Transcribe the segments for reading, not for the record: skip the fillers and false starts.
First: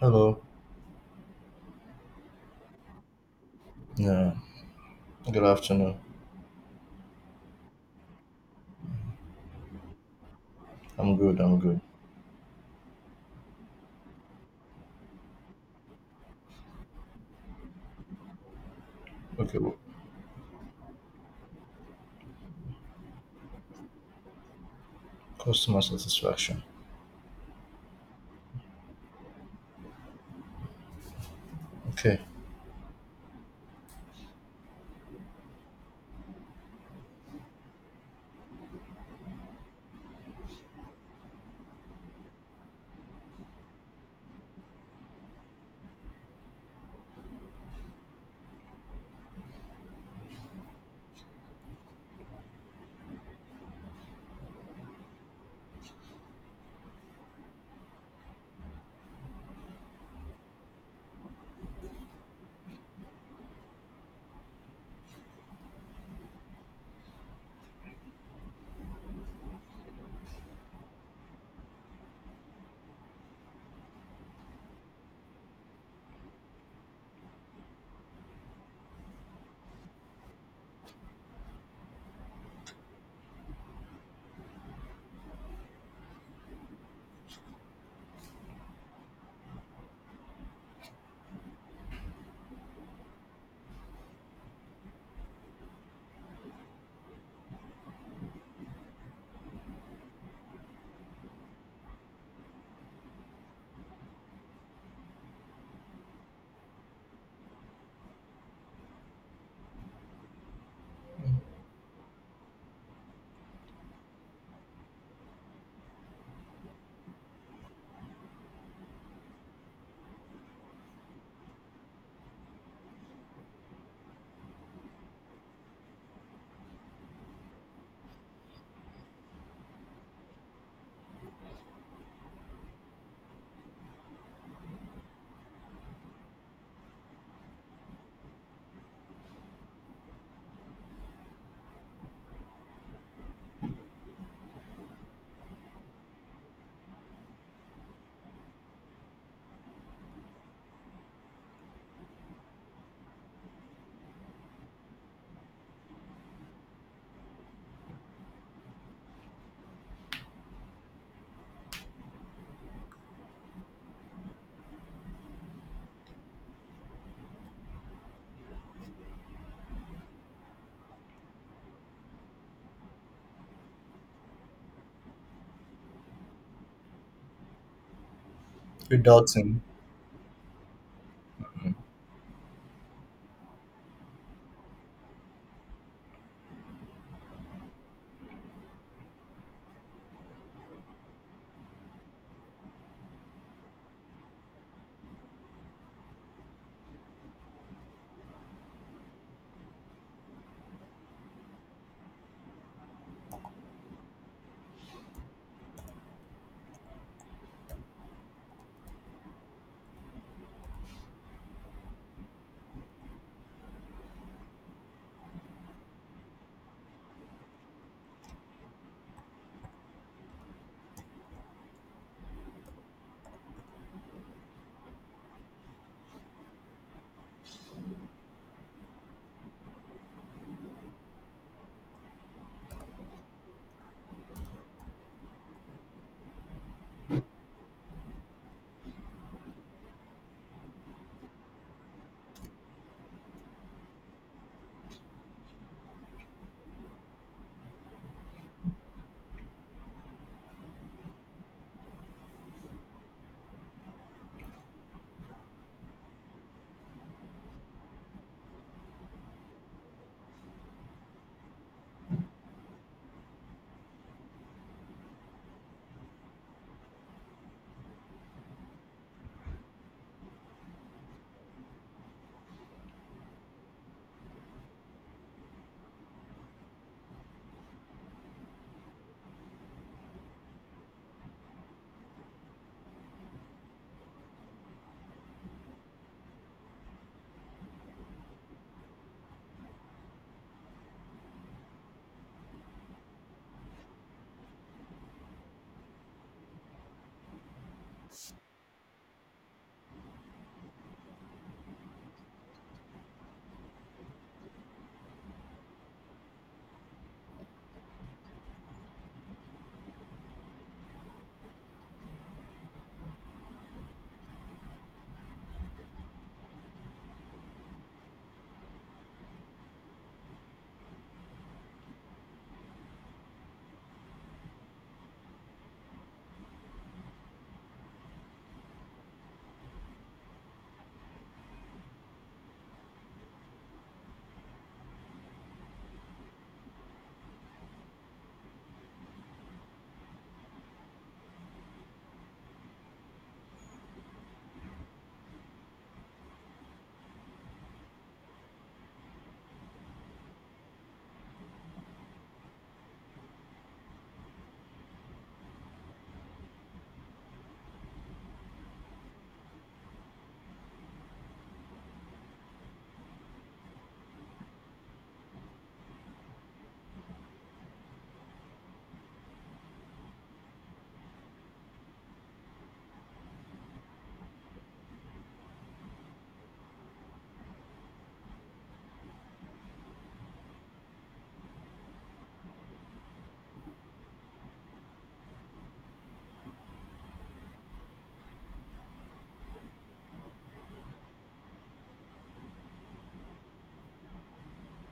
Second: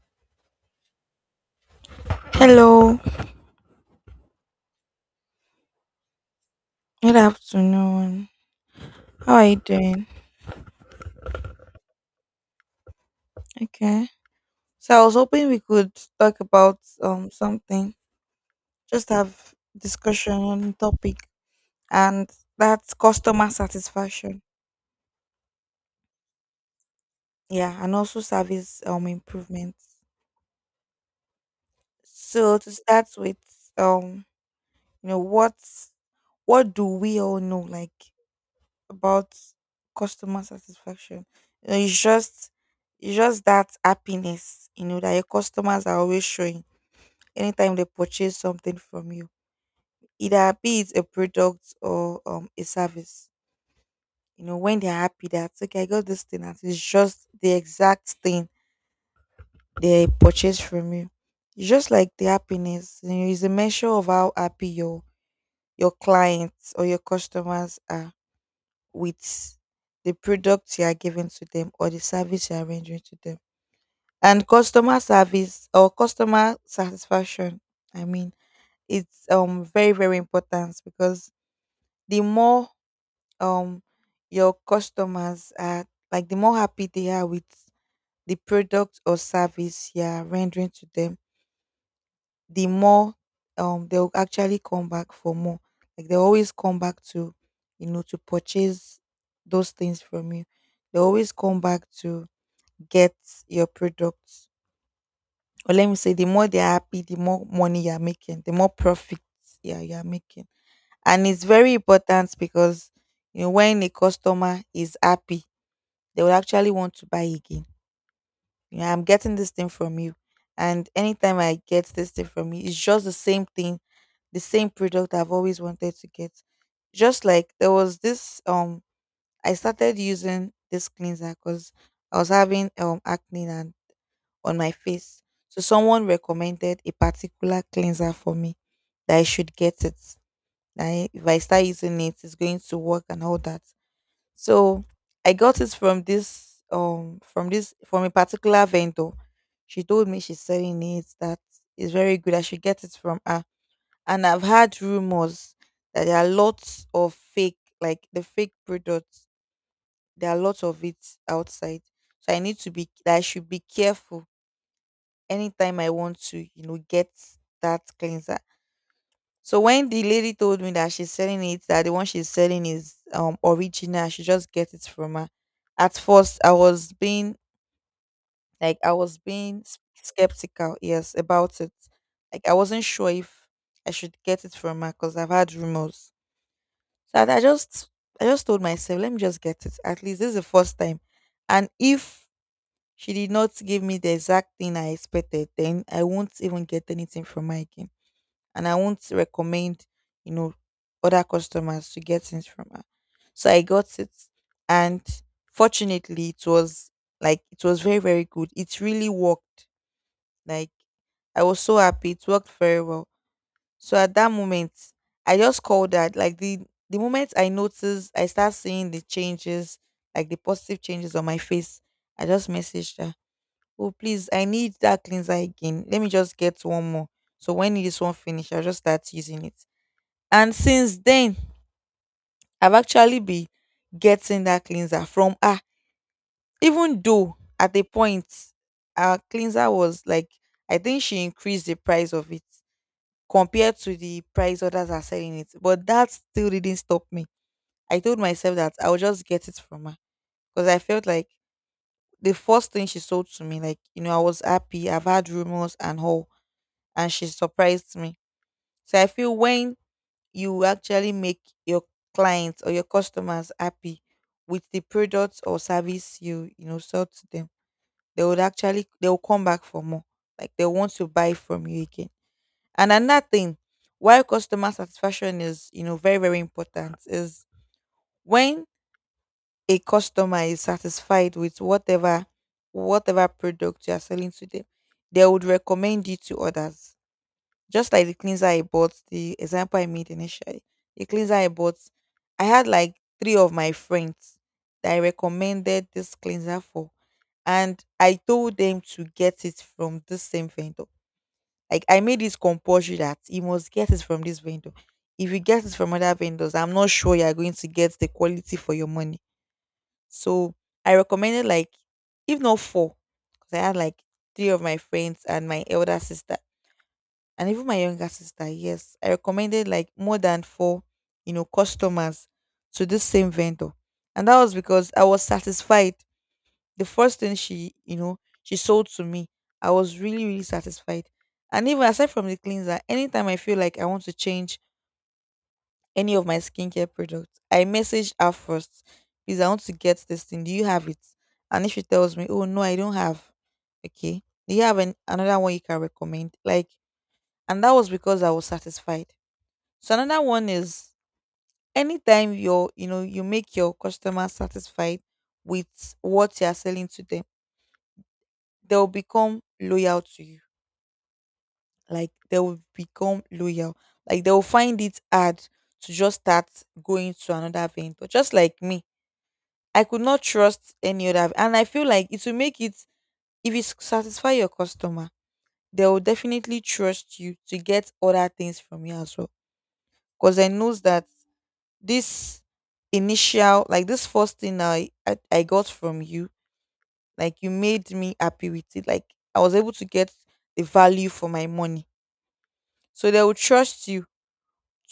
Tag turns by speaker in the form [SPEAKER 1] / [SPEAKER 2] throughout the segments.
[SPEAKER 1] Hello.
[SPEAKER 2] Hello,
[SPEAKER 1] Yeah. Good afternoon.
[SPEAKER 2] good afternoon. How are you doing?
[SPEAKER 1] I'm good. I'm good.
[SPEAKER 2] Okay. So I was hoping we could talk about something, just have
[SPEAKER 1] Okay. Well,
[SPEAKER 2] discussion on the topic, and that's customer satisfaction.
[SPEAKER 1] customer satisfaction.
[SPEAKER 2] Yeah, and also service improvements.
[SPEAKER 1] Okay.
[SPEAKER 2] So to start with, um, you know, what what do we all know like about customer satisfaction? You know, it's just it's just that happiness, that your customers are always showing anytime they purchase something from you, either be it a product or a service. When they're happy that okay, I got this thing and it's just the exact thing they purchased from you. It's just like the happiness, is a measure of how happy your clients or your customers are with the products you are giving to them or the service you are rendering to them. And customer service or customer satisfaction, I mean, it's very, very important because the more um your customers are, like the more happy they are with the product or service you are rendering to them, the more they'll actually come back for more. Like they always come back to to purchase those things from you. They always come back to get your products. Or let me say the more they are happy, the more money you are making, the more profits, yeah, you are making. And it's very important because when a customer is happy they will actually want to buy again, I'm getting this thing from you, and anytime I get this thing from you it's just the same thing, the same product I've always wanted to get. Just like there was this I started using this cleanser because I was having acne and on my face. So someone recommended a particular cleanser for me that I should get it. If I start using it, it's going to work and all that. So I got it from a particular vendor. She told me she's selling it, that is very good. I should get it from her. And I've had rumors that there are lots of fake, like the fake products. There are lots of it outside. So I should be careful anytime I want to get that cleanser. So when the lady told me that she's selling it, that the one she's selling is original, I should just get it from her. At first, I was being
[SPEAKER 1] You're doubting.
[SPEAKER 2] skeptical, yes, about it. Like I wasn't sure if I should get it from her because I've had rumors. So I just told myself, let me just get it. At least this is the first time. And if she did not give me the exact thing I expected, then I won't even get anything from her again and I won't recommend, you know, other customers to get things from her. So I got it, and fortunately, it was very very good. It really worked. Like I was so happy. It worked very well. So at that moment, I just called that, like the moment I noticed, I start seeing the changes, like the positive changes on my face. I just messaged her. Oh please, I need that cleanser again. Let me just get one more. So when this one finish, I'll just start using it. And since then, I've actually been getting that cleanser from her. Even though at a point, our cleanser was like, I think she increased the price of it compared to the price others are selling it. But that still didn't stop me. I told myself that I would just get it from her because I felt like the first thing she sold to me, like, I was happy. I've had rumors and all, and she surprised me. So I feel when you will actually make your clients or your customers happy with the products or service you you know sell to them, they would actually they will come back for more, like they want to buy from you again. And another thing why customer satisfaction is very very important is when a customer is satisfied with whatever product you are selling to them, they would recommend you to others, just like the cleanser I bought, the example I made initially, the cleanser I bought, I had like three of my friends that I recommended this cleanser for. And I told them to get it from this same vendor. Like I made it compulsory that you must get it from this vendor. If you get it from other vendors, I'm not sure you're going to get the quality for your money. So I recommended, like, if not four, because I had like three of my friends and my elder sister and even my younger sister, yes, I recommended like more than four customers to this same vendor. And that was because I was satisfied. The first thing she you know she sold to me, I was really really satisfied. And even aside from the cleanser, anytime I feel like I want to change any of my skincare products, I message her first, please I want to get this thing, do you have it. And if she tells me, oh no I don't have, okay do you have another one you can recommend, like. And that was because I was satisfied. So another one is, anytime you make your customer satisfied with what you are selling to them, they'll become loyal to you. Like they will become loyal. Like they'll find it hard to just start going to another vendor. Just like me. I could not trust any other, and I feel like it will make it, if you satisfy your customer, they will definitely trust you to get other things from you as well. Because I knows that this initial like this first thing I got from you, like you made me happy with it, like I was able to get the value for my money. So they will trust you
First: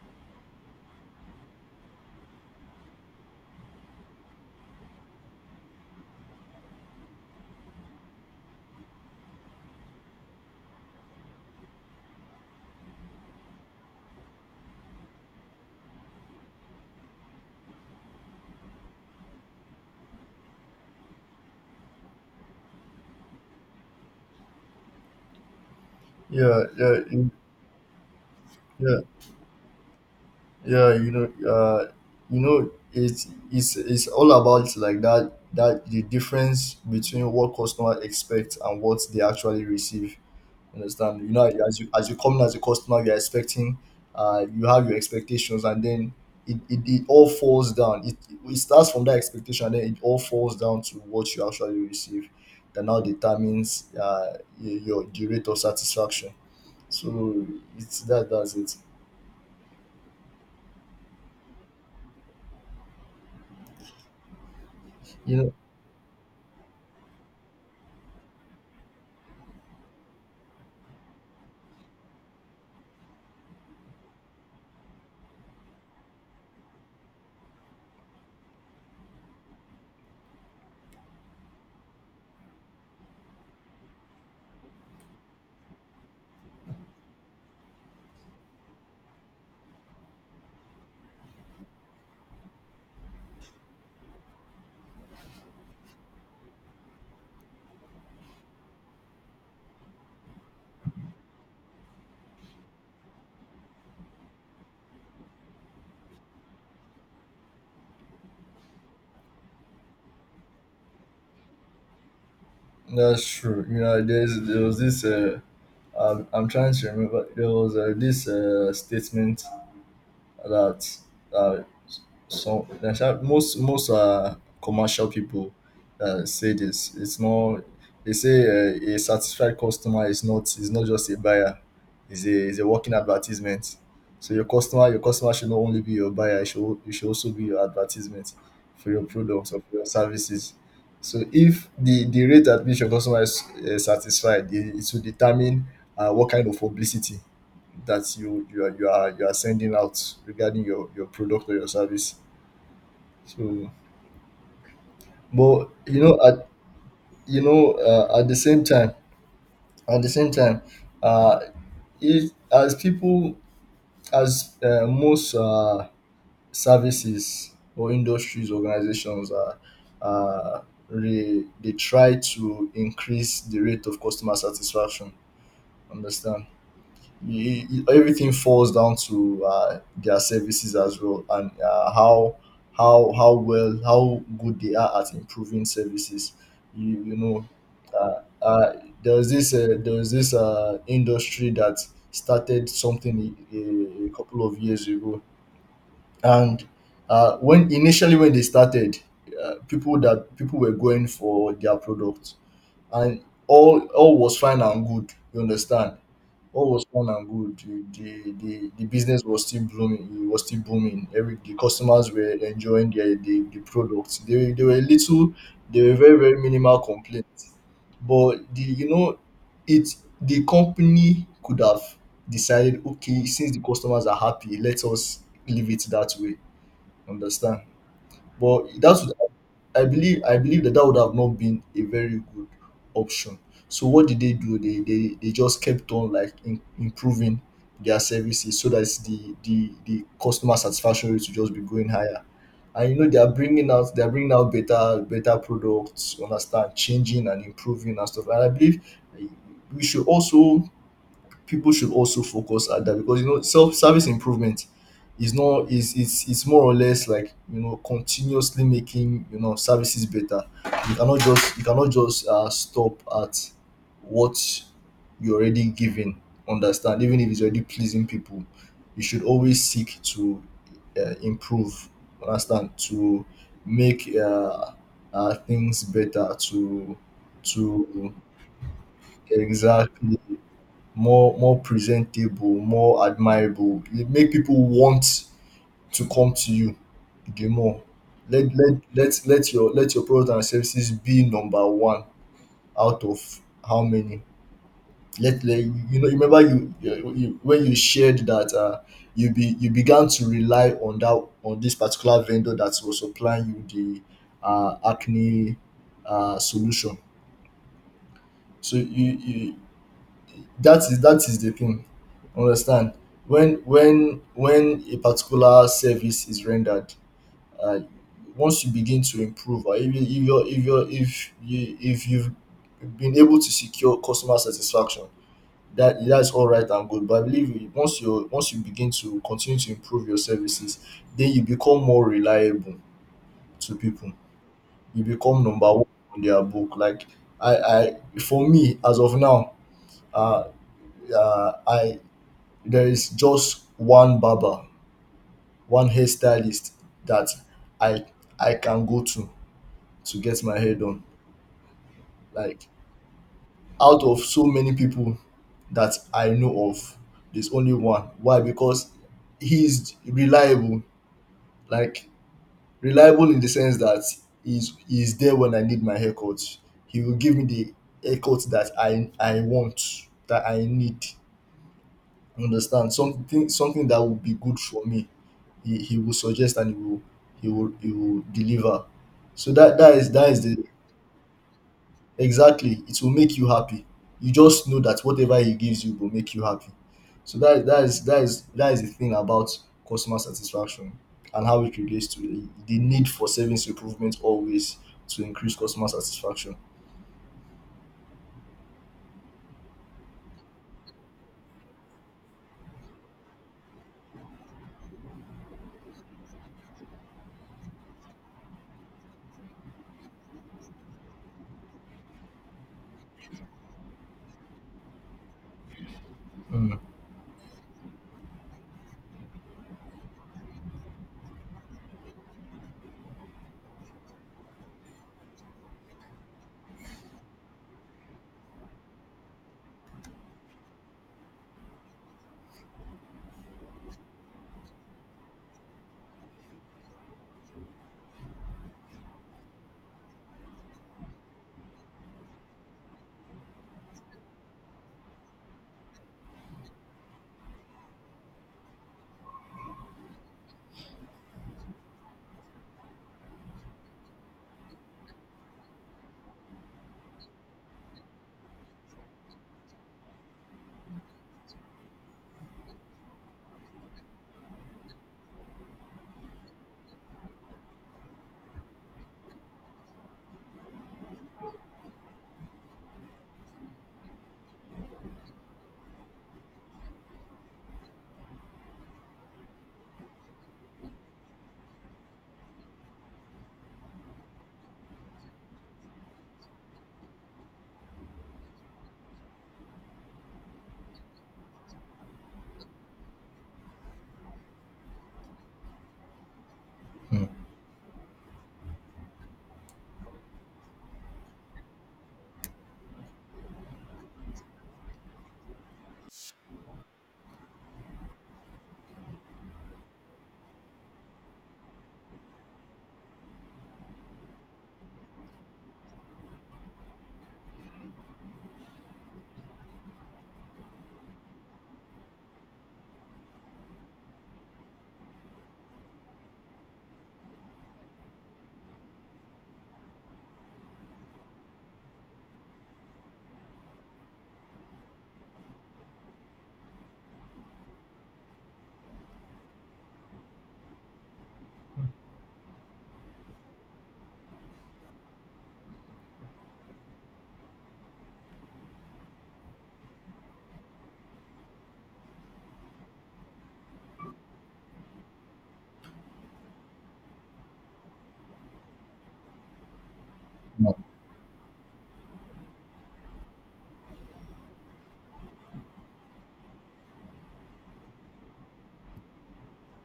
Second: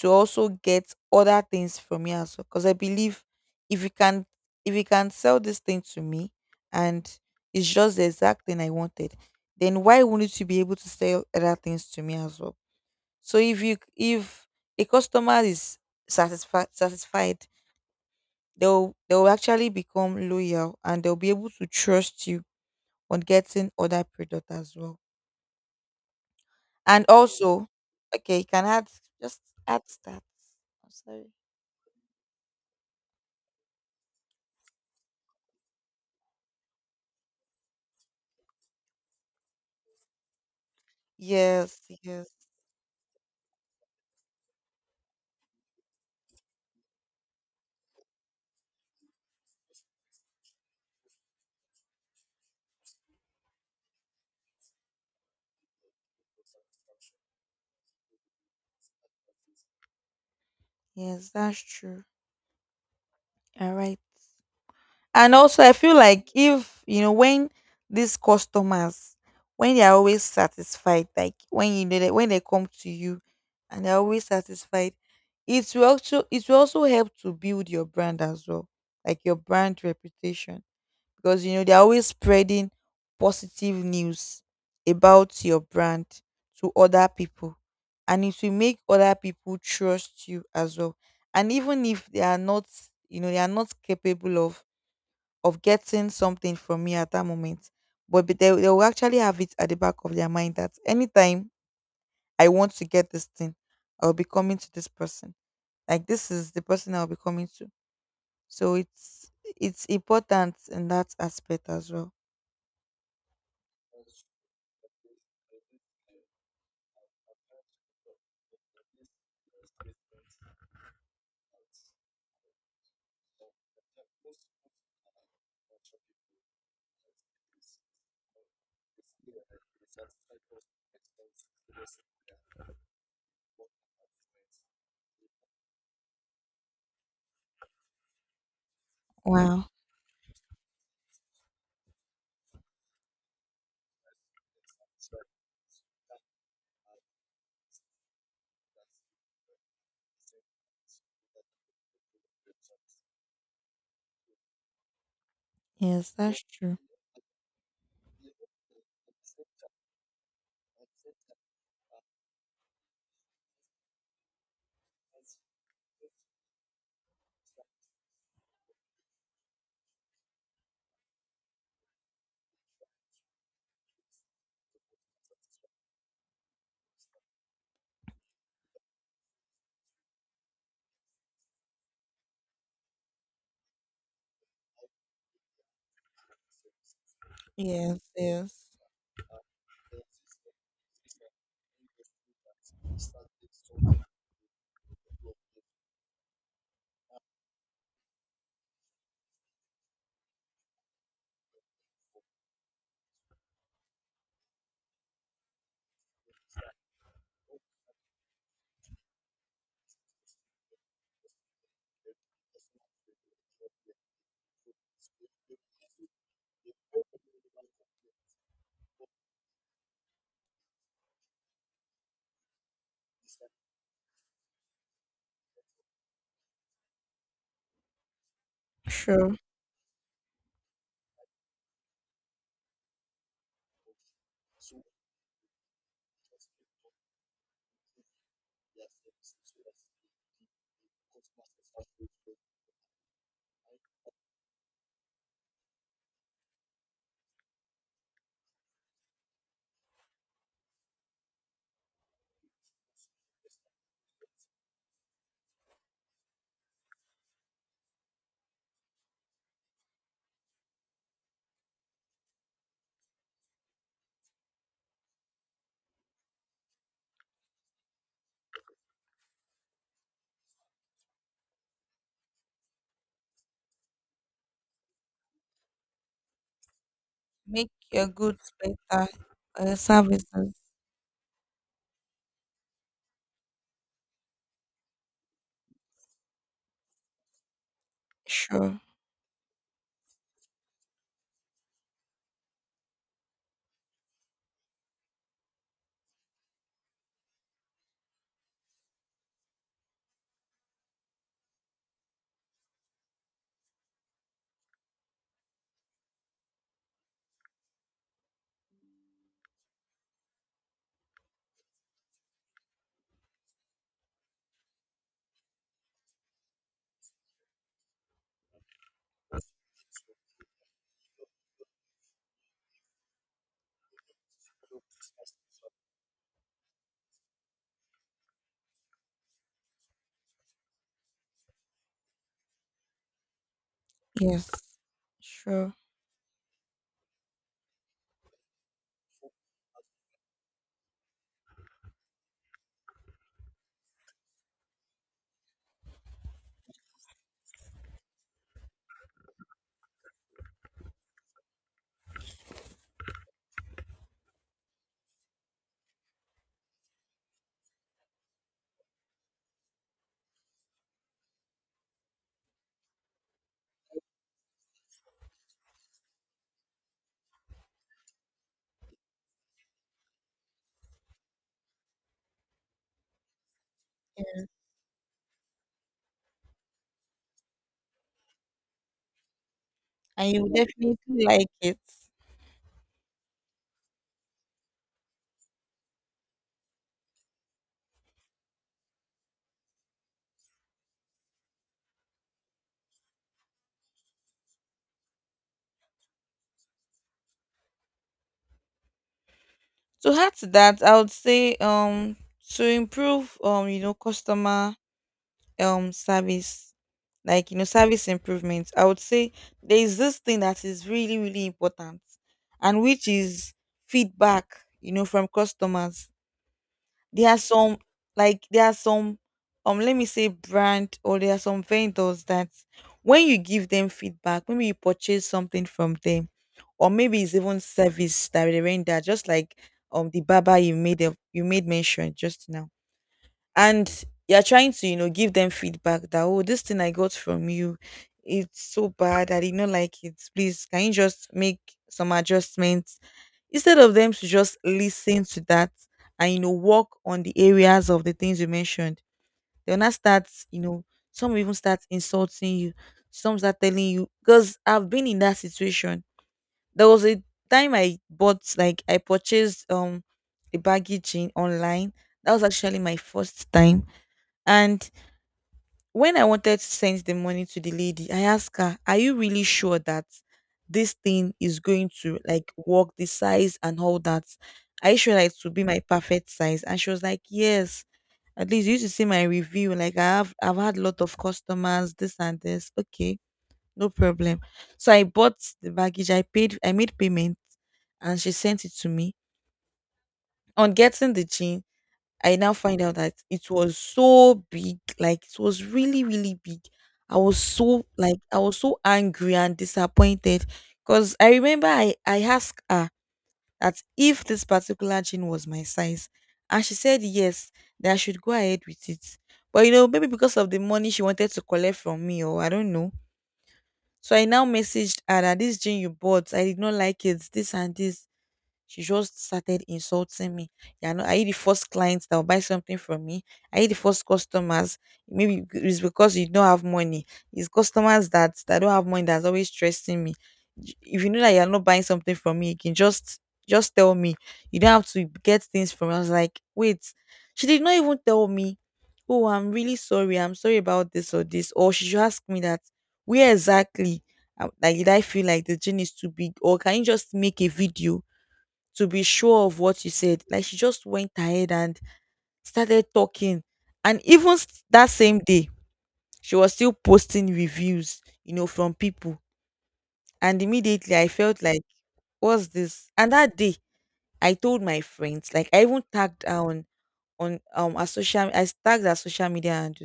[SPEAKER 2] to also get other things from me as well, because I believe if you can if you can sell this thing to me, and it's just the exact thing I wanted, then why wouldn't you be able to sell other things to me as well. So if a customer is satisfied, they'll actually become loyal and they'll be able to trust you on getting other product as well.
[SPEAKER 1] Yeah. Yeah.
[SPEAKER 2] And also, okay, you can add
[SPEAKER 1] Yeah.
[SPEAKER 2] just add stats. I'm
[SPEAKER 1] Yeah.
[SPEAKER 2] sorry.
[SPEAKER 1] It's all about, like, that the difference between what customer expects and what they actually receive. Understand? You know,
[SPEAKER 2] Yes,
[SPEAKER 1] as you
[SPEAKER 2] yes,
[SPEAKER 1] come in as a customer, you're expecting, you have your expectations, and then it all falls down. It starts from that expectation, and then it all falls down to what you actually receive. That now determines y- your the rate of satisfaction. So it's that that's it.
[SPEAKER 2] yes, that's true. All right. And
[SPEAKER 1] You know,
[SPEAKER 2] also, I feel like if you know when these customers, when they are always satisfied, like when you know that when they come to you and they're always satisfied, it will also help to build your brand as well, like your brand reputation, because they're always spreading positive news about your brand to other people, and it will make other people trust you as well. And even if they are not, they are not capable of getting something from me at that moment. But they will actually have it at the back of their mind that anytime I want to get this thing, I'll be coming to this person. Like this is the person I'll be coming to. So it's important in that aspect as well.
[SPEAKER 1] that's true. There was this. I'm trying to remember. There was this statement that uh, some that's how most commercial people say this. It's not. They say, a satisfied customer is not just a buyer. Is a working advertisement. So your customer should not only be your buyer. It should also be your advertisement for your products or
[SPEAKER 2] Wow.
[SPEAKER 1] for your services. So if the rate at which your customer is satisfied, it will determine what kind of publicity that you are sending out regarding your product or your service. So, but
[SPEAKER 2] Yes, that's
[SPEAKER 1] at
[SPEAKER 2] true.
[SPEAKER 1] you know at the same time, at the same time uh if as, most, services or industries organizations are uh, they try to increase the rate of customer satisfaction. Understand? Everything falls down to, their services as well, and how good they are at improving services. you, you know
[SPEAKER 2] Yes,
[SPEAKER 1] uh,
[SPEAKER 2] yes.
[SPEAKER 1] uh, there was this, industry that started something a couple of years ago. And when initially when they started, people were going for their product, and all was fine and good. You understand? All was fun and good. The business was still blooming, it was still booming. Every The customers were enjoying the products. They were very minimal complaints. But the you know, it the company could have decided, okay, since the customers are happy, let us leave it that way. Understand? But that would
[SPEAKER 2] Sure.
[SPEAKER 1] I believe that that would have not been a very good option. So what did they do? They just kept on, like, improving their services so that the customer satisfaction rate will just be going higher. And they are bringing out better products. You understand, changing and improving and stuff. And I believe, eh, we should also people should also focus at that, because self service improvement is not is it's more or less, like, continuously making, services better. You cannot just stop at what you're already giving. Understand? Even if it's already pleasing people, you should always seek to, improve. Understand? To make things better. To.
[SPEAKER 2] Make your
[SPEAKER 1] to
[SPEAKER 2] goods better,
[SPEAKER 1] exactly.
[SPEAKER 2] services.
[SPEAKER 1] More presentable, more admirable. You make people want to come to you the more. Let
[SPEAKER 2] Sure.
[SPEAKER 1] let let let your let your product and services be number one out of how many. Let, let you know. Remember, you when you shared that, you began to rely on that on this particular vendor that was supplying you the, acne, solution. So, you that is the thing. Understand? When a particular service is rendered, uh, once you begin to improve, or if you if you if you if you if you've been able to secure customer satisfaction, that's all right and good. But I believe, once you begin to continue to improve your services, then you become more reliable to people.
[SPEAKER 2] Yes.
[SPEAKER 1] You become number
[SPEAKER 2] Sure.
[SPEAKER 1] one on their book. Like, I for me, as of now, uh, I there is just one barber, one hairstylist that i I can go to get my hair done, like, out of so many people that I know of. There's only one. Why? Because he's reliable. Like, reliable in the sense that he's there when I need my haircut. He will give me the haircut that I want, that I need. Understand? Something that would be good for me. He will suggest and he will deliver. So that that is that
[SPEAKER 2] And you
[SPEAKER 1] is
[SPEAKER 2] will
[SPEAKER 1] the.
[SPEAKER 2] definitely like it.
[SPEAKER 1] Exactly. It will make you happy. You just know that whatever he gives you will make you happy. So that is the thing about customer satisfaction and how it relates to the need for service improvement, always, to increase customer satisfaction.
[SPEAKER 2] To add to that, I would say to improve customer service, like service improvements. I would say there is this thing that is really really important, and which is feedback. You know, from customers.
[SPEAKER 1] mm,
[SPEAKER 2] There are some like there are some let me say brand, or there are some vendors that when you give them feedback, maybe you purchase something from them, or maybe it's even service that they render. Just like the barber you made a, you made mention just now, and you're trying to give them feedback that, oh, this thing I got from you, it's so bad, I did not like it, please can you just make some adjustments. Instead of them to just listen to that and work on the areas of the things you mentioned, they'll not start, some will even start insulting you, some start telling you. Because I've been in that situation. There was a time I bought, like I purchased a baggy jean online. That was actually my first time. And when I wanted to send the money to the lady, I asked her, are you really sure that this thing is going to, like, work, the size and all that? Are you sure that it will be my perfect size? And she was like, yes. At least you used to see my review. Like I have, I've had a lot of customers, this and this. Okay, no problem. So I bought the baggage, I paid, I made payment, and she sent it to me. On getting the jean, I now find out that it was so big, like it was really, really big. I was
[SPEAKER 1] mm,
[SPEAKER 2] so, like I was so angry and disappointed. Because I remember I asked her that if this particular jean was my size, and she said yes, that I should go ahead with it. But you know, maybe because of the money she wanted to collect from me, or I don't know. So I now messaged her that this jean you bought, I did not like it, this and this. She just started insulting me. Yeah, are not, are you the first client that will buy something from me? Are you the first customers? Maybe it's because you don't have money. It's customers that don't have money that's always stressing me. If you know that you are not buying something from me, you can just tell me. You don't have to get things from me. I was like, wait. She did not even tell me, oh, I'm really sorry, I'm sorry about this or this. Or she should ask me that, where exactly? Like, did I feel like the gene is too big, or can you just make a video to be sure of what you said. Like she just went ahead and started talking. And even that same day, she was still posting reviews, you know, from people. And
[SPEAKER 1] mm,
[SPEAKER 2] immediately I felt like, what's this? And that day, I told my friends, like I even tagged her on our social, I tagged our social media, and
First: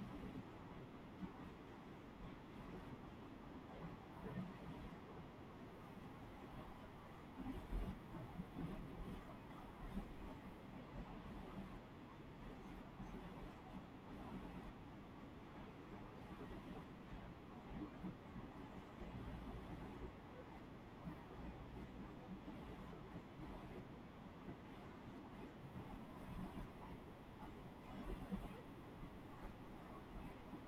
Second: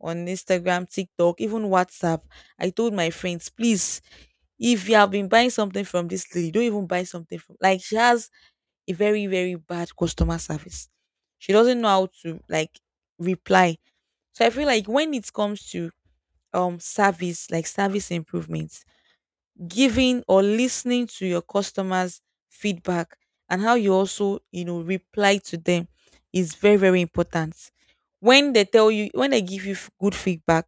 [SPEAKER 2] on Instagram, TikTok, even WhatsApp. I told my friends, please, if you have been buying something from this lady, don't even buy something from, like she has a very, very bad customer service. She doesn't know how to, like, reply. So I feel like when it comes to service, like service improvements, giving or listening to your customers feedback, and how you also, you know, reply to them, is very, very important. When they tell you, when they give you good feedback,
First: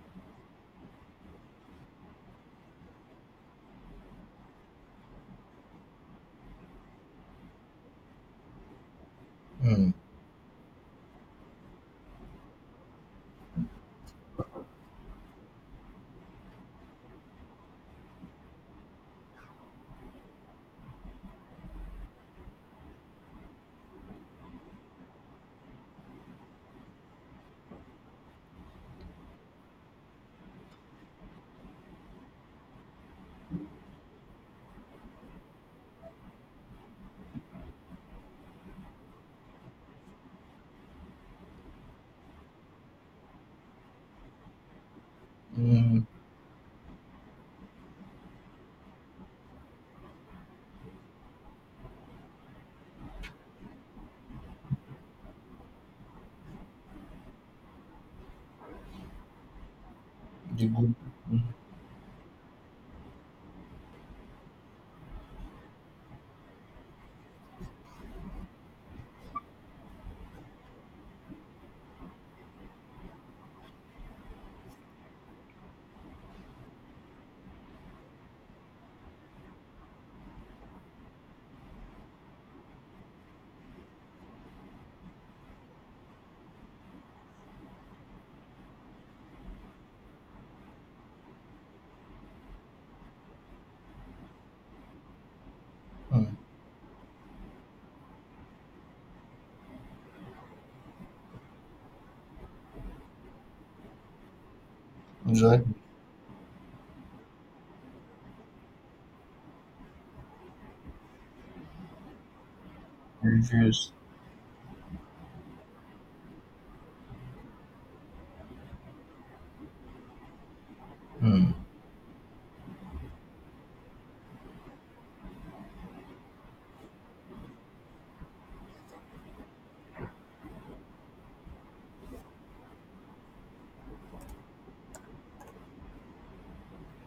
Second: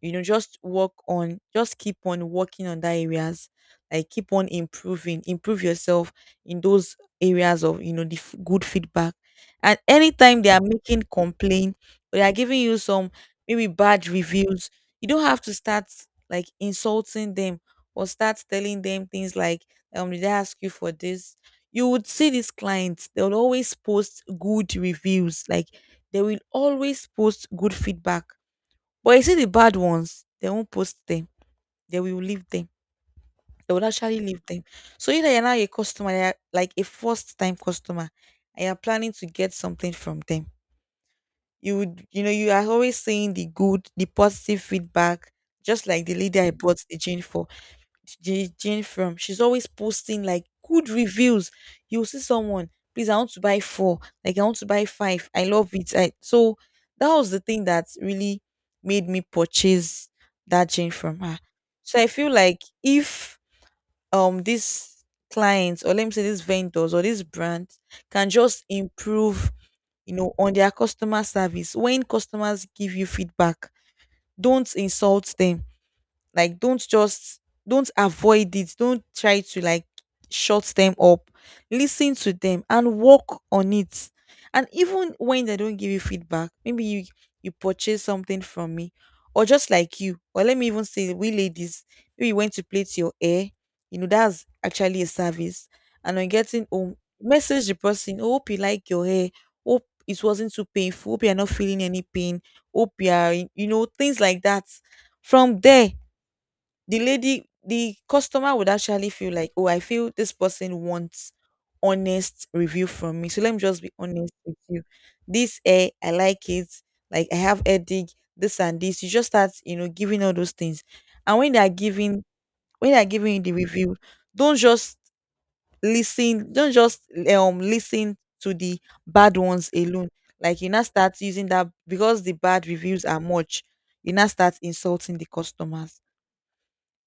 [SPEAKER 2] you know, just work on, just keep on working on that areas. Like keep on improving, improve yourself in those areas of, you know, the good feedback. And
[SPEAKER 1] mm,
[SPEAKER 2] anytime they are making complaint or they are giving you some, maybe, bad reviews, you don't have to start, like, insulting them or start telling them things like, did I ask you for this? You would see these clients, they'll always post good reviews. Like they will always post good feedback. But you see the bad ones, they won't post them. They will leave them. They will actually leave them. So either you're now a customer, you're like a first time customer, and you're planning to get something from them. You would, you know, you are always saying the good, the positive feedback, just
[SPEAKER 1] mm,
[SPEAKER 2] like the lady I bought the gin for. Jane from. She's always posting like good reviews. You'll see someone, please, I want to buy four. Like, I want to buy five. I love it. I, so that was the thing that really made me purchase
[SPEAKER 1] The
[SPEAKER 2] that Jane
[SPEAKER 1] good.
[SPEAKER 2] from her.
[SPEAKER 1] Mm.
[SPEAKER 2] So I feel like if these clients, or let me say these vendors or these brands, can just improve, you know, on their customer service. When customers give you feedback, don't insult them, like don't just, don't avoid it. Don't try to, like, shut them up. Listen to them and work on it. And even when they don't give you feedback, maybe you, you purchase something from me, or just like you, or let me even say we ladies, maybe you went to plait your hair. You know that's actually a service. And on
[SPEAKER 1] Mm.
[SPEAKER 2] getting home, message the person. Oh, hope you like your hair. Hope it wasn't too painful. Hope you are not feeling any pain. Hope you are, you know, things like that. From
[SPEAKER 1] Exactly.
[SPEAKER 2] there, the lady, the customer would actually feel like, oh, I feel this person wants honest review from me, so let me just be
[SPEAKER 1] Reviews.
[SPEAKER 2] honest with you. This hair, I like it. Like I have headache. This and this. You just start, you know, giving all those things. And when they
[SPEAKER 1] Mm.
[SPEAKER 2] are giving, when they are giving you the review, don't just listen, don't just listen to the bad ones alone. Like you now start using that, because the bad reviews are much, you now start insulting the customers.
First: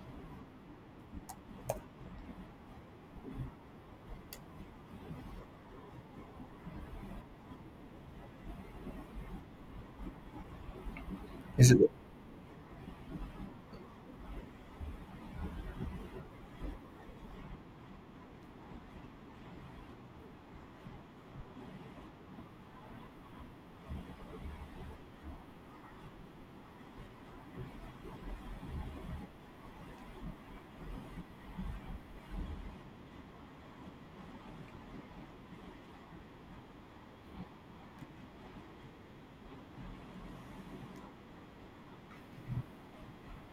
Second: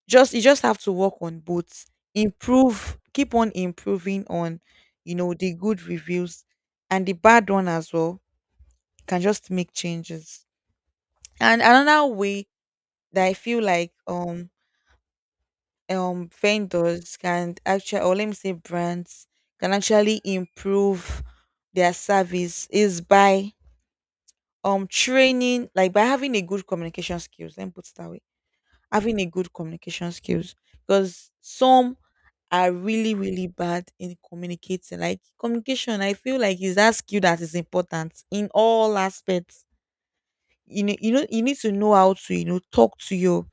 [SPEAKER 2] Just You just have to work on both. Improve, keep on improving on, you know, the good reviews and the bad one as well. Can just make changes. And
[SPEAKER 1] It's,
[SPEAKER 2] another way that I feel like um vendors can actually, or let me say brands can actually improve their service, is by training, like by having a good communication skills. Let me put it that way. Having a good communication skills. Because some are really, really bad in communicating. Like communication, I feel like, is that skill that is important in all aspects. You know, you need to know how to, you know, talk to your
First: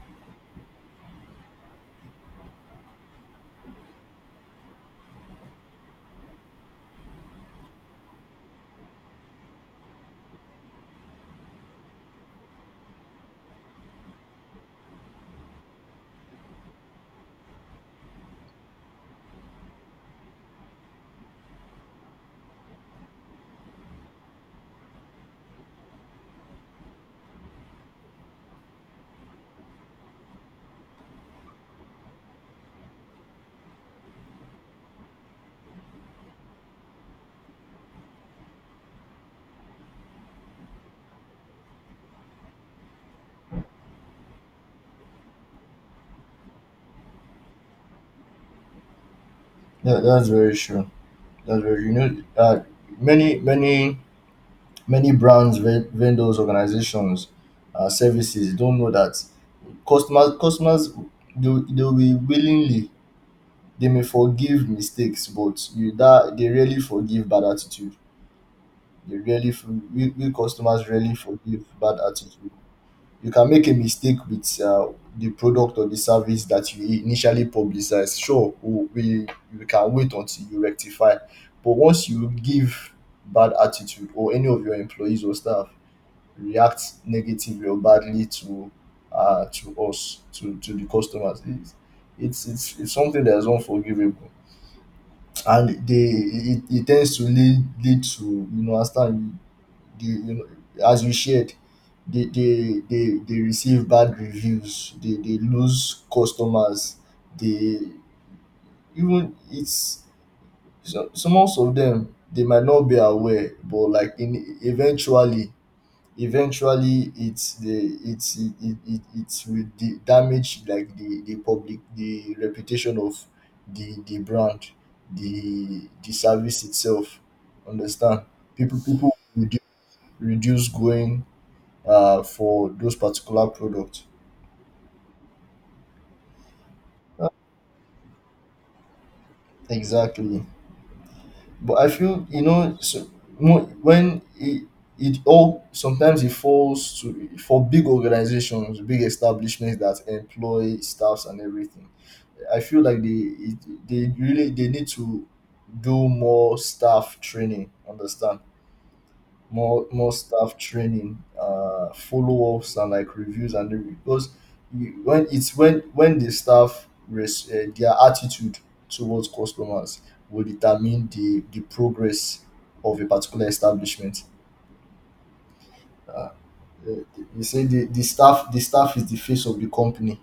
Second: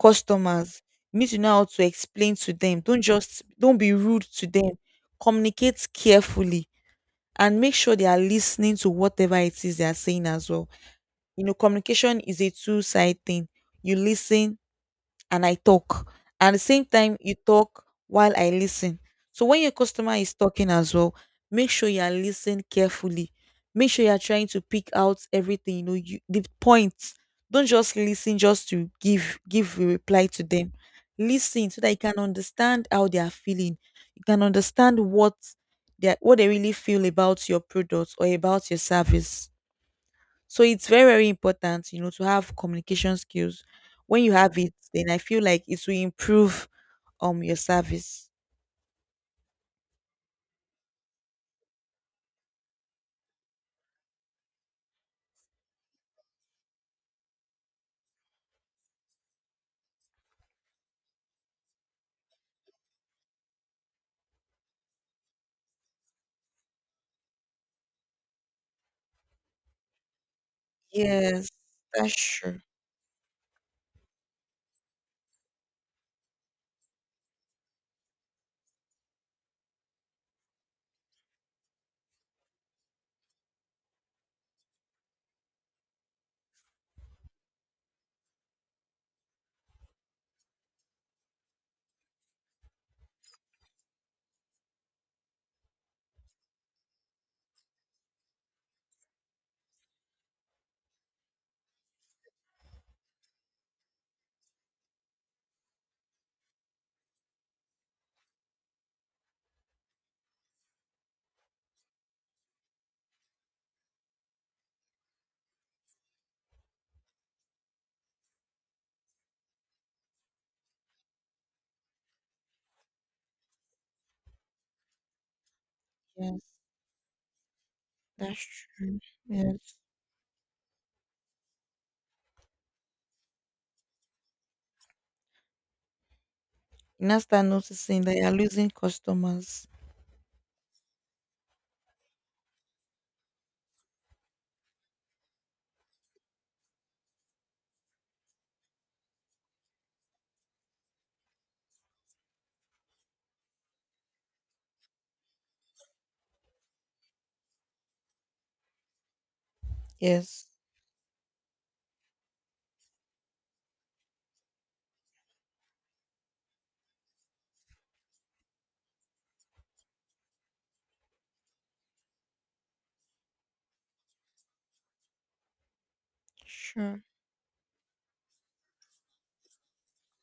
[SPEAKER 2] customers. You need to know how to explain to them. Don't just, don't be rude to them. Communicate carefully and make sure they are listening to whatever it is they are saying as well. You know, communication is a two-side thing. You listen and I talk. And the same time, you talk while I listen. So when your customer is talking as well, make sure you are listening carefully. Make sure you are trying to pick out everything, you know, you, the points. Don't just listen just to give a reply to them. Listen so that you can understand how they are feeling. You can understand what they are, what they really feel about your product or about your service. So it's very, very important, you know, to have communication skills. When you have it, then I feel like it will improve your service.
[SPEAKER 1] yeah, that's very true. That's very. Many, many, many brands, vendors, organizations, services don't know that customers do, they'll be willingly. They may forgive mistakes, but you that they rarely forgive bad attitude. They rarely We customers rarely
[SPEAKER 2] Yes,
[SPEAKER 1] forgive bad
[SPEAKER 2] that's
[SPEAKER 1] attitude.
[SPEAKER 2] true.
[SPEAKER 1] You can make a mistake with, the product or the service that you initially publicize. Sure, we can wait until you rectify, but once you give bad attitude, or any of your employees or staff react negatively or badly to, us, to the customers, it's something that is unforgivable, and it tends to lead to, understand, the, as you shared, they receive bad reviews. They lose customers. They even it's So, most of them, they might not be aware, but, like, in eventually eventually it's the it's it, it, it it's with the damage, like the reputation of the brand, the
[SPEAKER 2] Yes,
[SPEAKER 1] service itself. Understand?
[SPEAKER 2] that's
[SPEAKER 1] People
[SPEAKER 2] true.
[SPEAKER 1] redu-
[SPEAKER 2] Yes.
[SPEAKER 1] reduce going, for those particular products.
[SPEAKER 2] You now
[SPEAKER 1] Uh,
[SPEAKER 2] start noticing that you're losing customers.
[SPEAKER 1] Exactly. But I feel, so, when it all, sometimes it falls to for big organizations, big establishments that employ staffs and everything. I feel like they it, they really they need to do more staff training. Understand? More
[SPEAKER 2] Yes.
[SPEAKER 1] staff training, follow ups, and, like, reviews and everything. Because when it's when the staff, their attitude towards customers will determine the progress of a particular establishment. Uh,
[SPEAKER 2] Sure.
[SPEAKER 1] you say the staff is the face of the company,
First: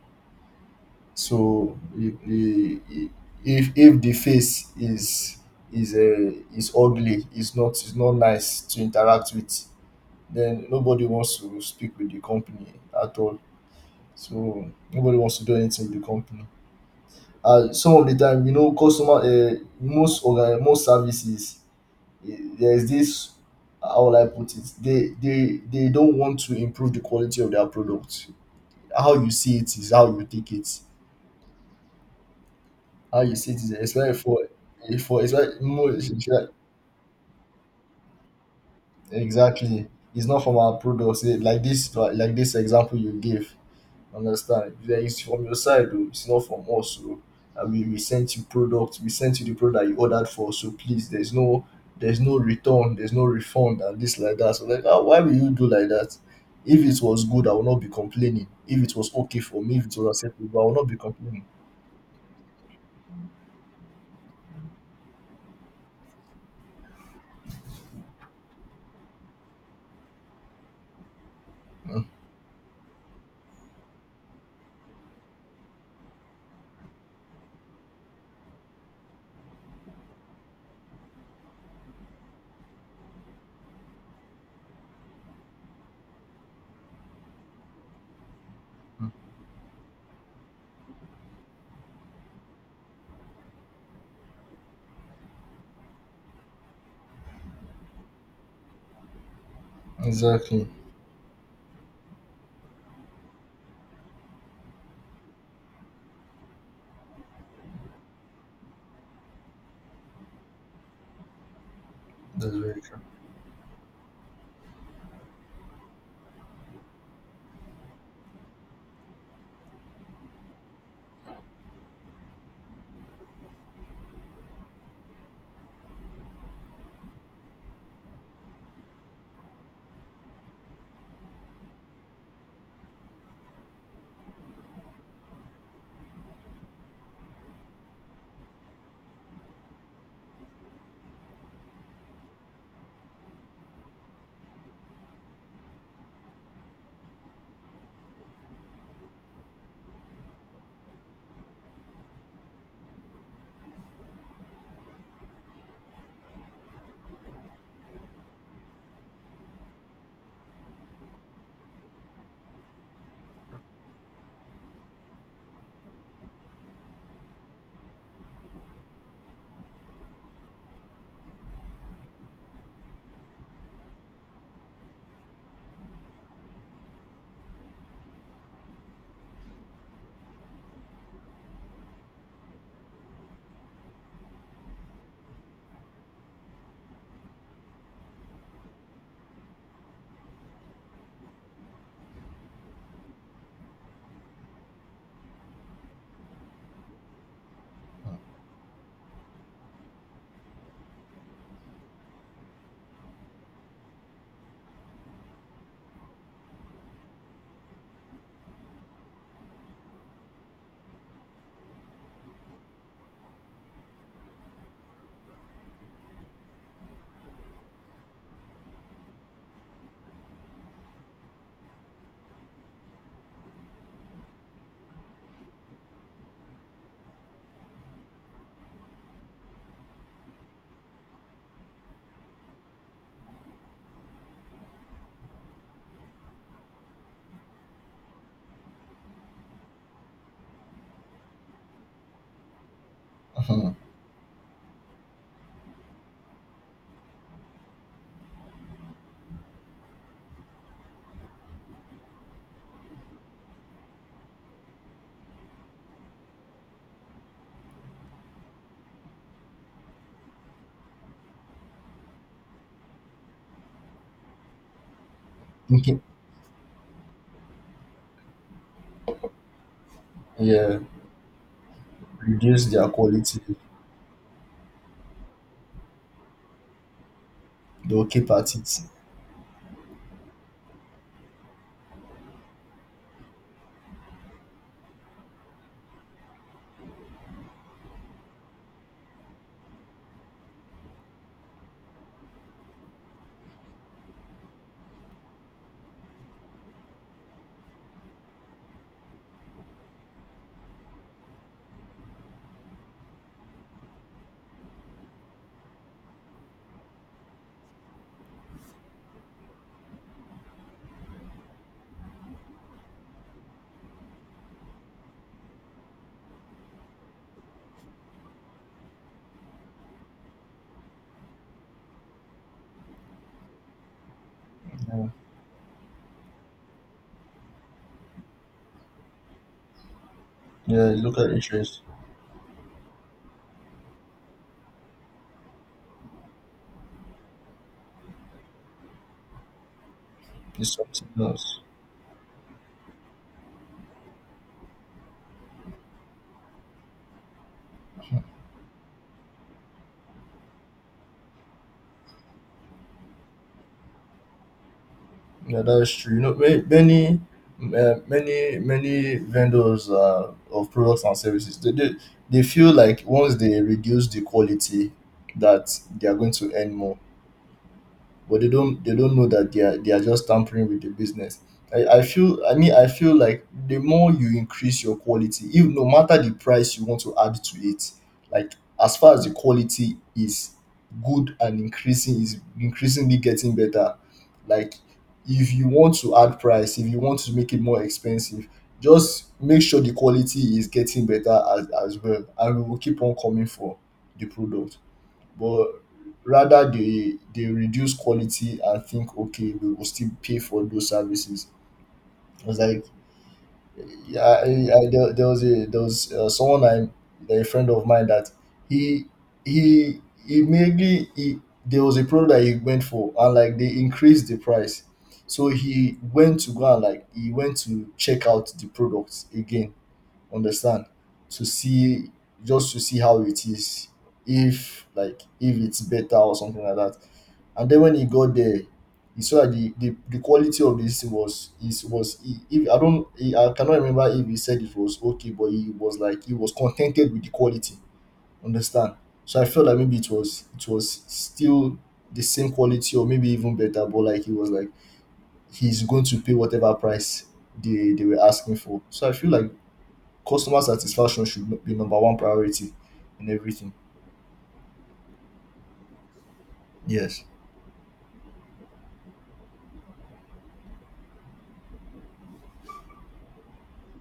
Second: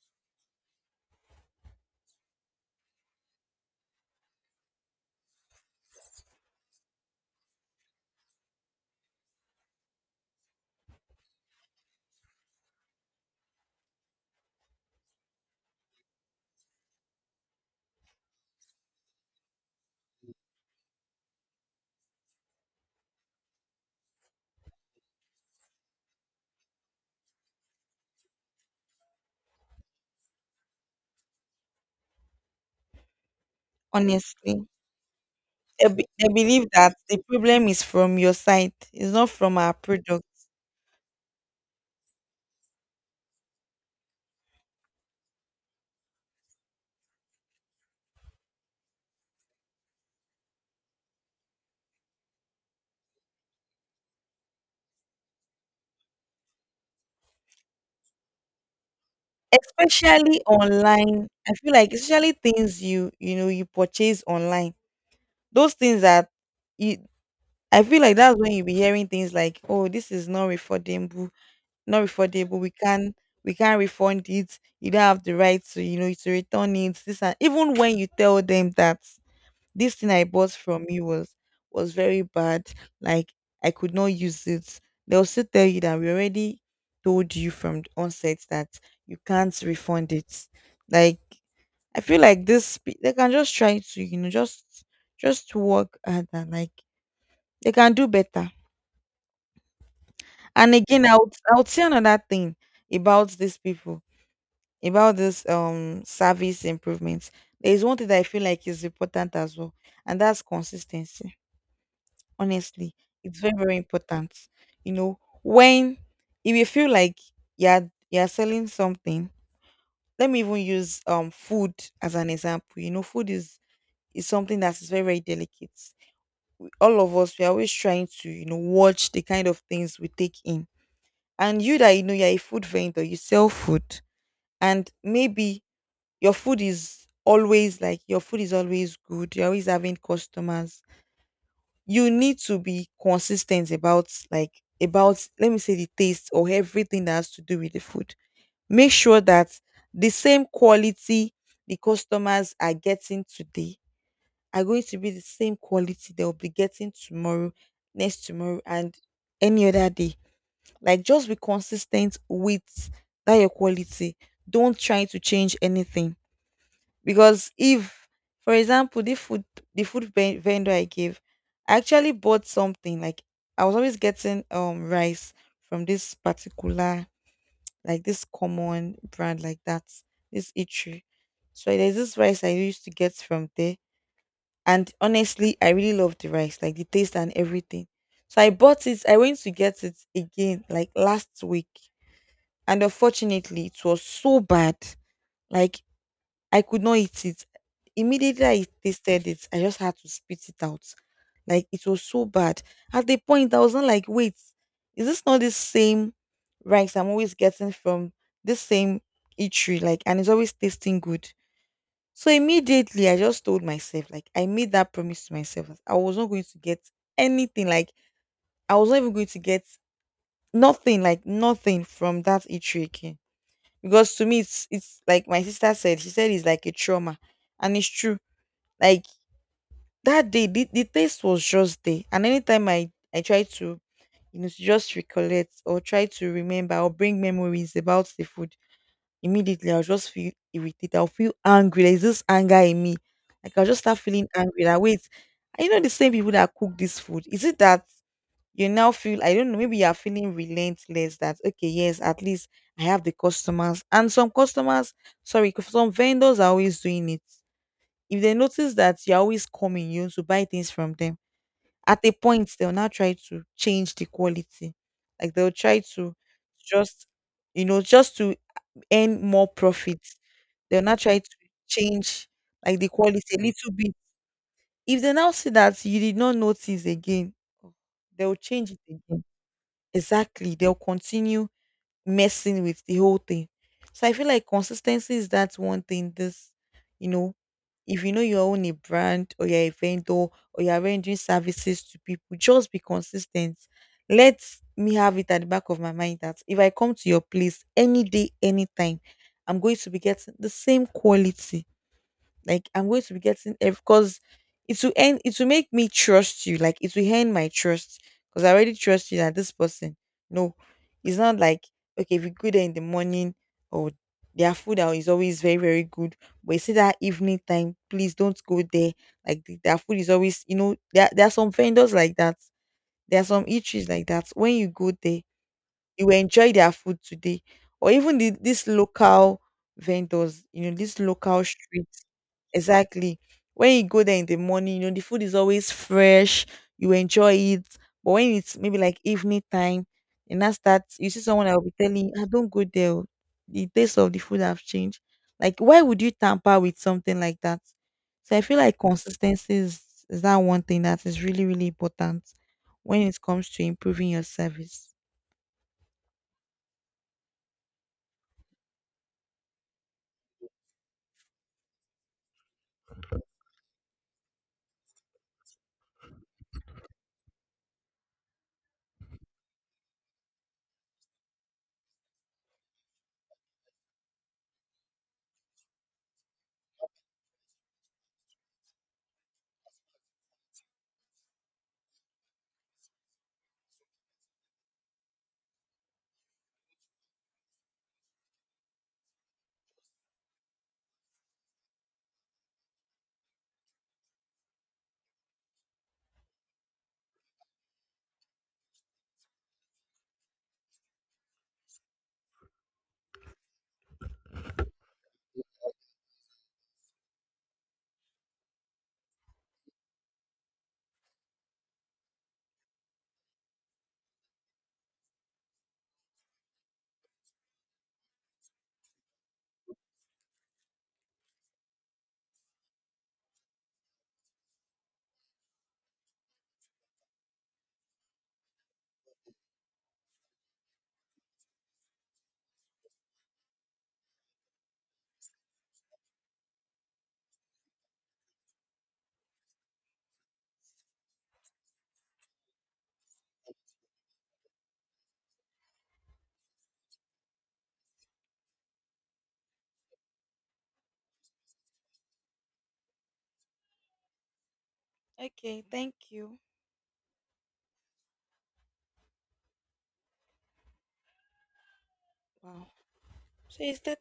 [SPEAKER 1] so, if the face is, is uh, is ugly, is not nice to interact with, then nobody wants to speak with the company at all. So nobody wants to do anything with the company. And some of the time, most services, there is this. How will I put it? They don't want to improve the quality of their product. How you see it is how you take it. How you see it is especially for,
[SPEAKER 2] Honestly.
[SPEAKER 1] for, especially,
[SPEAKER 2] I,
[SPEAKER 1] more.
[SPEAKER 2] I believe that the problem is from your side. It's not from our
[SPEAKER 1] Exactly.
[SPEAKER 2] product.
[SPEAKER 1] It's not from our products. Like this example you gave. Understand? Then it's from your side, though. It's not from us. So, I mean, we sent you product. We sent you the product you ordered for. So, please, there's no return. There's no refund and this like that. So, like, ah, why will you do like that? If it was good, I will not be complaining. If it was okay for me, if it was
[SPEAKER 2] Especially
[SPEAKER 1] acceptable, I will not be
[SPEAKER 2] online.
[SPEAKER 1] complaining.
[SPEAKER 2] I feel like, especially things you, you know, you purchase online. Those things that you, I feel like that's when you'll be hearing things like, oh, this is not refundable, not
[SPEAKER 1] Mhm.
[SPEAKER 2] refundable. We can't refund it. You don't have the right to, you know, to return it. This, and even when you tell them that this thing I bought from you was very bad, like I could not use it, they'll still tell you that we already told you from the onset that you can't refund it. Like I feel like this, they can just try to, you know, just work at that. Like they can do better.
[SPEAKER 1] Exactly.
[SPEAKER 2] And again, I would, I would say another thing about these people, about this service improvements. There is one thing that I feel like is important as well, and that's consistency.
[SPEAKER 1] That's very
[SPEAKER 2] Honestly,
[SPEAKER 1] true.
[SPEAKER 2] it's very, very important. You know, when, if you feel like you're selling something, let me even use food as an example. You know, food is something that is very, very delicate. All of us, we are always trying to, you know, watch the kind of things we take in. And you that, you know, you're a food vendor, you sell food, and maybe your food is always, like your food is always good, you're always having customers. You need to be consistent about, like about, let me say, the taste or everything that has to do with the food. Make sure that the same quality the customers are getting today are going to be the same quality they'll be getting tomorrow, next tomorrow, and any other day. Like just be consistent with that your quality. Don't try to change anything. Because if, for example, the food, the food vendor I gave, I actually bought something. Like I was always getting rice from this particular, like this common brand like that, this eatery. So there's this rice I used to get from there. And honestly, I really love the rice, like the taste and everything. So I bought it. I went to get it again, like last week. And unfortunately, it was so bad. Like I could not eat it. Immediately I tasted it, I just had to spit it out. Like it was so bad. At the point I was not, like, wait, is this not the same rice I'm always getting from this same eatery? Like, and it's always tasting good. So immediately I just told myself, like I made that promise to myself that I was not going to get anything. Like I was not even going to get nothing, like nothing from that eatery again. Because to me it's like my sister said, she said it's like a trauma, and it's true. Like that day, the taste was just there, and anytime I try to, you know, to just recollect or try to remember or bring memories about the food, immediately I'll just feel irritated, I'll feel angry, there's this anger in me. Like I'll
[SPEAKER 1] Mhm.
[SPEAKER 2] just start feeling angry, like wait, I know the same people that cook this food, is it that you now feel, I don't know, maybe you are feeling relentless, that okay, yes, at least I have the customers. And some customers, sorry, some vendors are always doing it. If they notice that you're always coming, you want to buy things from them, at a point they'll now try to change the quality. Like they'll try
[SPEAKER 1] Okay.
[SPEAKER 2] to just, you know, just to earn more profit,
[SPEAKER 1] Yeah.
[SPEAKER 2] they'll now try to change,
[SPEAKER 1] Reduce
[SPEAKER 2] like, the
[SPEAKER 1] their
[SPEAKER 2] quality a
[SPEAKER 1] quality.
[SPEAKER 2] little bit. If they now see that you did not notice again,
[SPEAKER 1] They'll keep
[SPEAKER 2] they'll
[SPEAKER 1] at
[SPEAKER 2] change it
[SPEAKER 1] it.
[SPEAKER 2] again. Exactly. They'll continue messing with the whole thing. So I feel like consistency is that one thing. This, you know, if you know you own a brand, or you're a vendor, or you're rendering services to people, just be consistent. Let me have it at the back of my mind that if I come to your place any day, anytime, I'm going to be getting the same quality. Like I'm going to be getting, because it will end, it will make me trust you. Like it will end my trust. Because I already trust you, that this person. No. It's not like, okay, if you go there in the morning, or their food out is always very, very good. But you see that evening time, please don't go there. Like their food is always, you know, there are some vendors like that. There are some eateries like that. When you go
[SPEAKER 1] Yeah.
[SPEAKER 2] there, you will enjoy their food today. Or even this local vendors, you know,
[SPEAKER 1] Yeah.
[SPEAKER 2] this
[SPEAKER 1] Local
[SPEAKER 2] local
[SPEAKER 1] interest
[SPEAKER 2] street. Exactly. When you go there in the morning, you know, the food is always fresh, you enjoy it. But when it's maybe like evening time, and that's
[SPEAKER 1] is
[SPEAKER 2] that, you
[SPEAKER 1] something
[SPEAKER 2] see someone that
[SPEAKER 1] else.
[SPEAKER 2] will be telling you, I don't go there. Oh, the taste of the food have changed. Like, why would you tamper with something like that? So I feel like consistency is that one thing that is really, really important when it comes to improving your service.
[SPEAKER 1] Yeah, that's true. You know, many, many vendors, of products and services. They feel like once they reduce the quality, that they are going to earn more, but they don't know that they are just tampering with the business. I mean, I feel like the more you increase your quality, if, no matter the price you want to add to it, like, as far as the quality is good and increasing is increasingly getting better. Like, if you want to add price, if you want to make it more expensive, just make sure the quality is getting better as well, and we will keep on coming for the product. But rather, they reduce quality and think, okay, we will still pay for those services. I was like, yeah. There was, someone, I a friend of mine. That he he he mainly he, there was a product that he went for, and, like, they increased the price. So he went to go, and, like, he went to check out the products again. Understand? To see Just to see how it is, if, like, if it's better or something like that. And then, when he got there, he saw that the quality of this was, he, if I don't he, I cannot remember if he said it was okay, but he was contented with the quality. Understand? So I felt like maybe it was still the same quality or maybe even better. But, like, he was like he's going to pay whatever price they were asking for. So I feel like customer satisfaction should be number one priority in everything.
[SPEAKER 2] Okay, thank you.
[SPEAKER 1] Yes.
[SPEAKER 2] Wow. So it's 30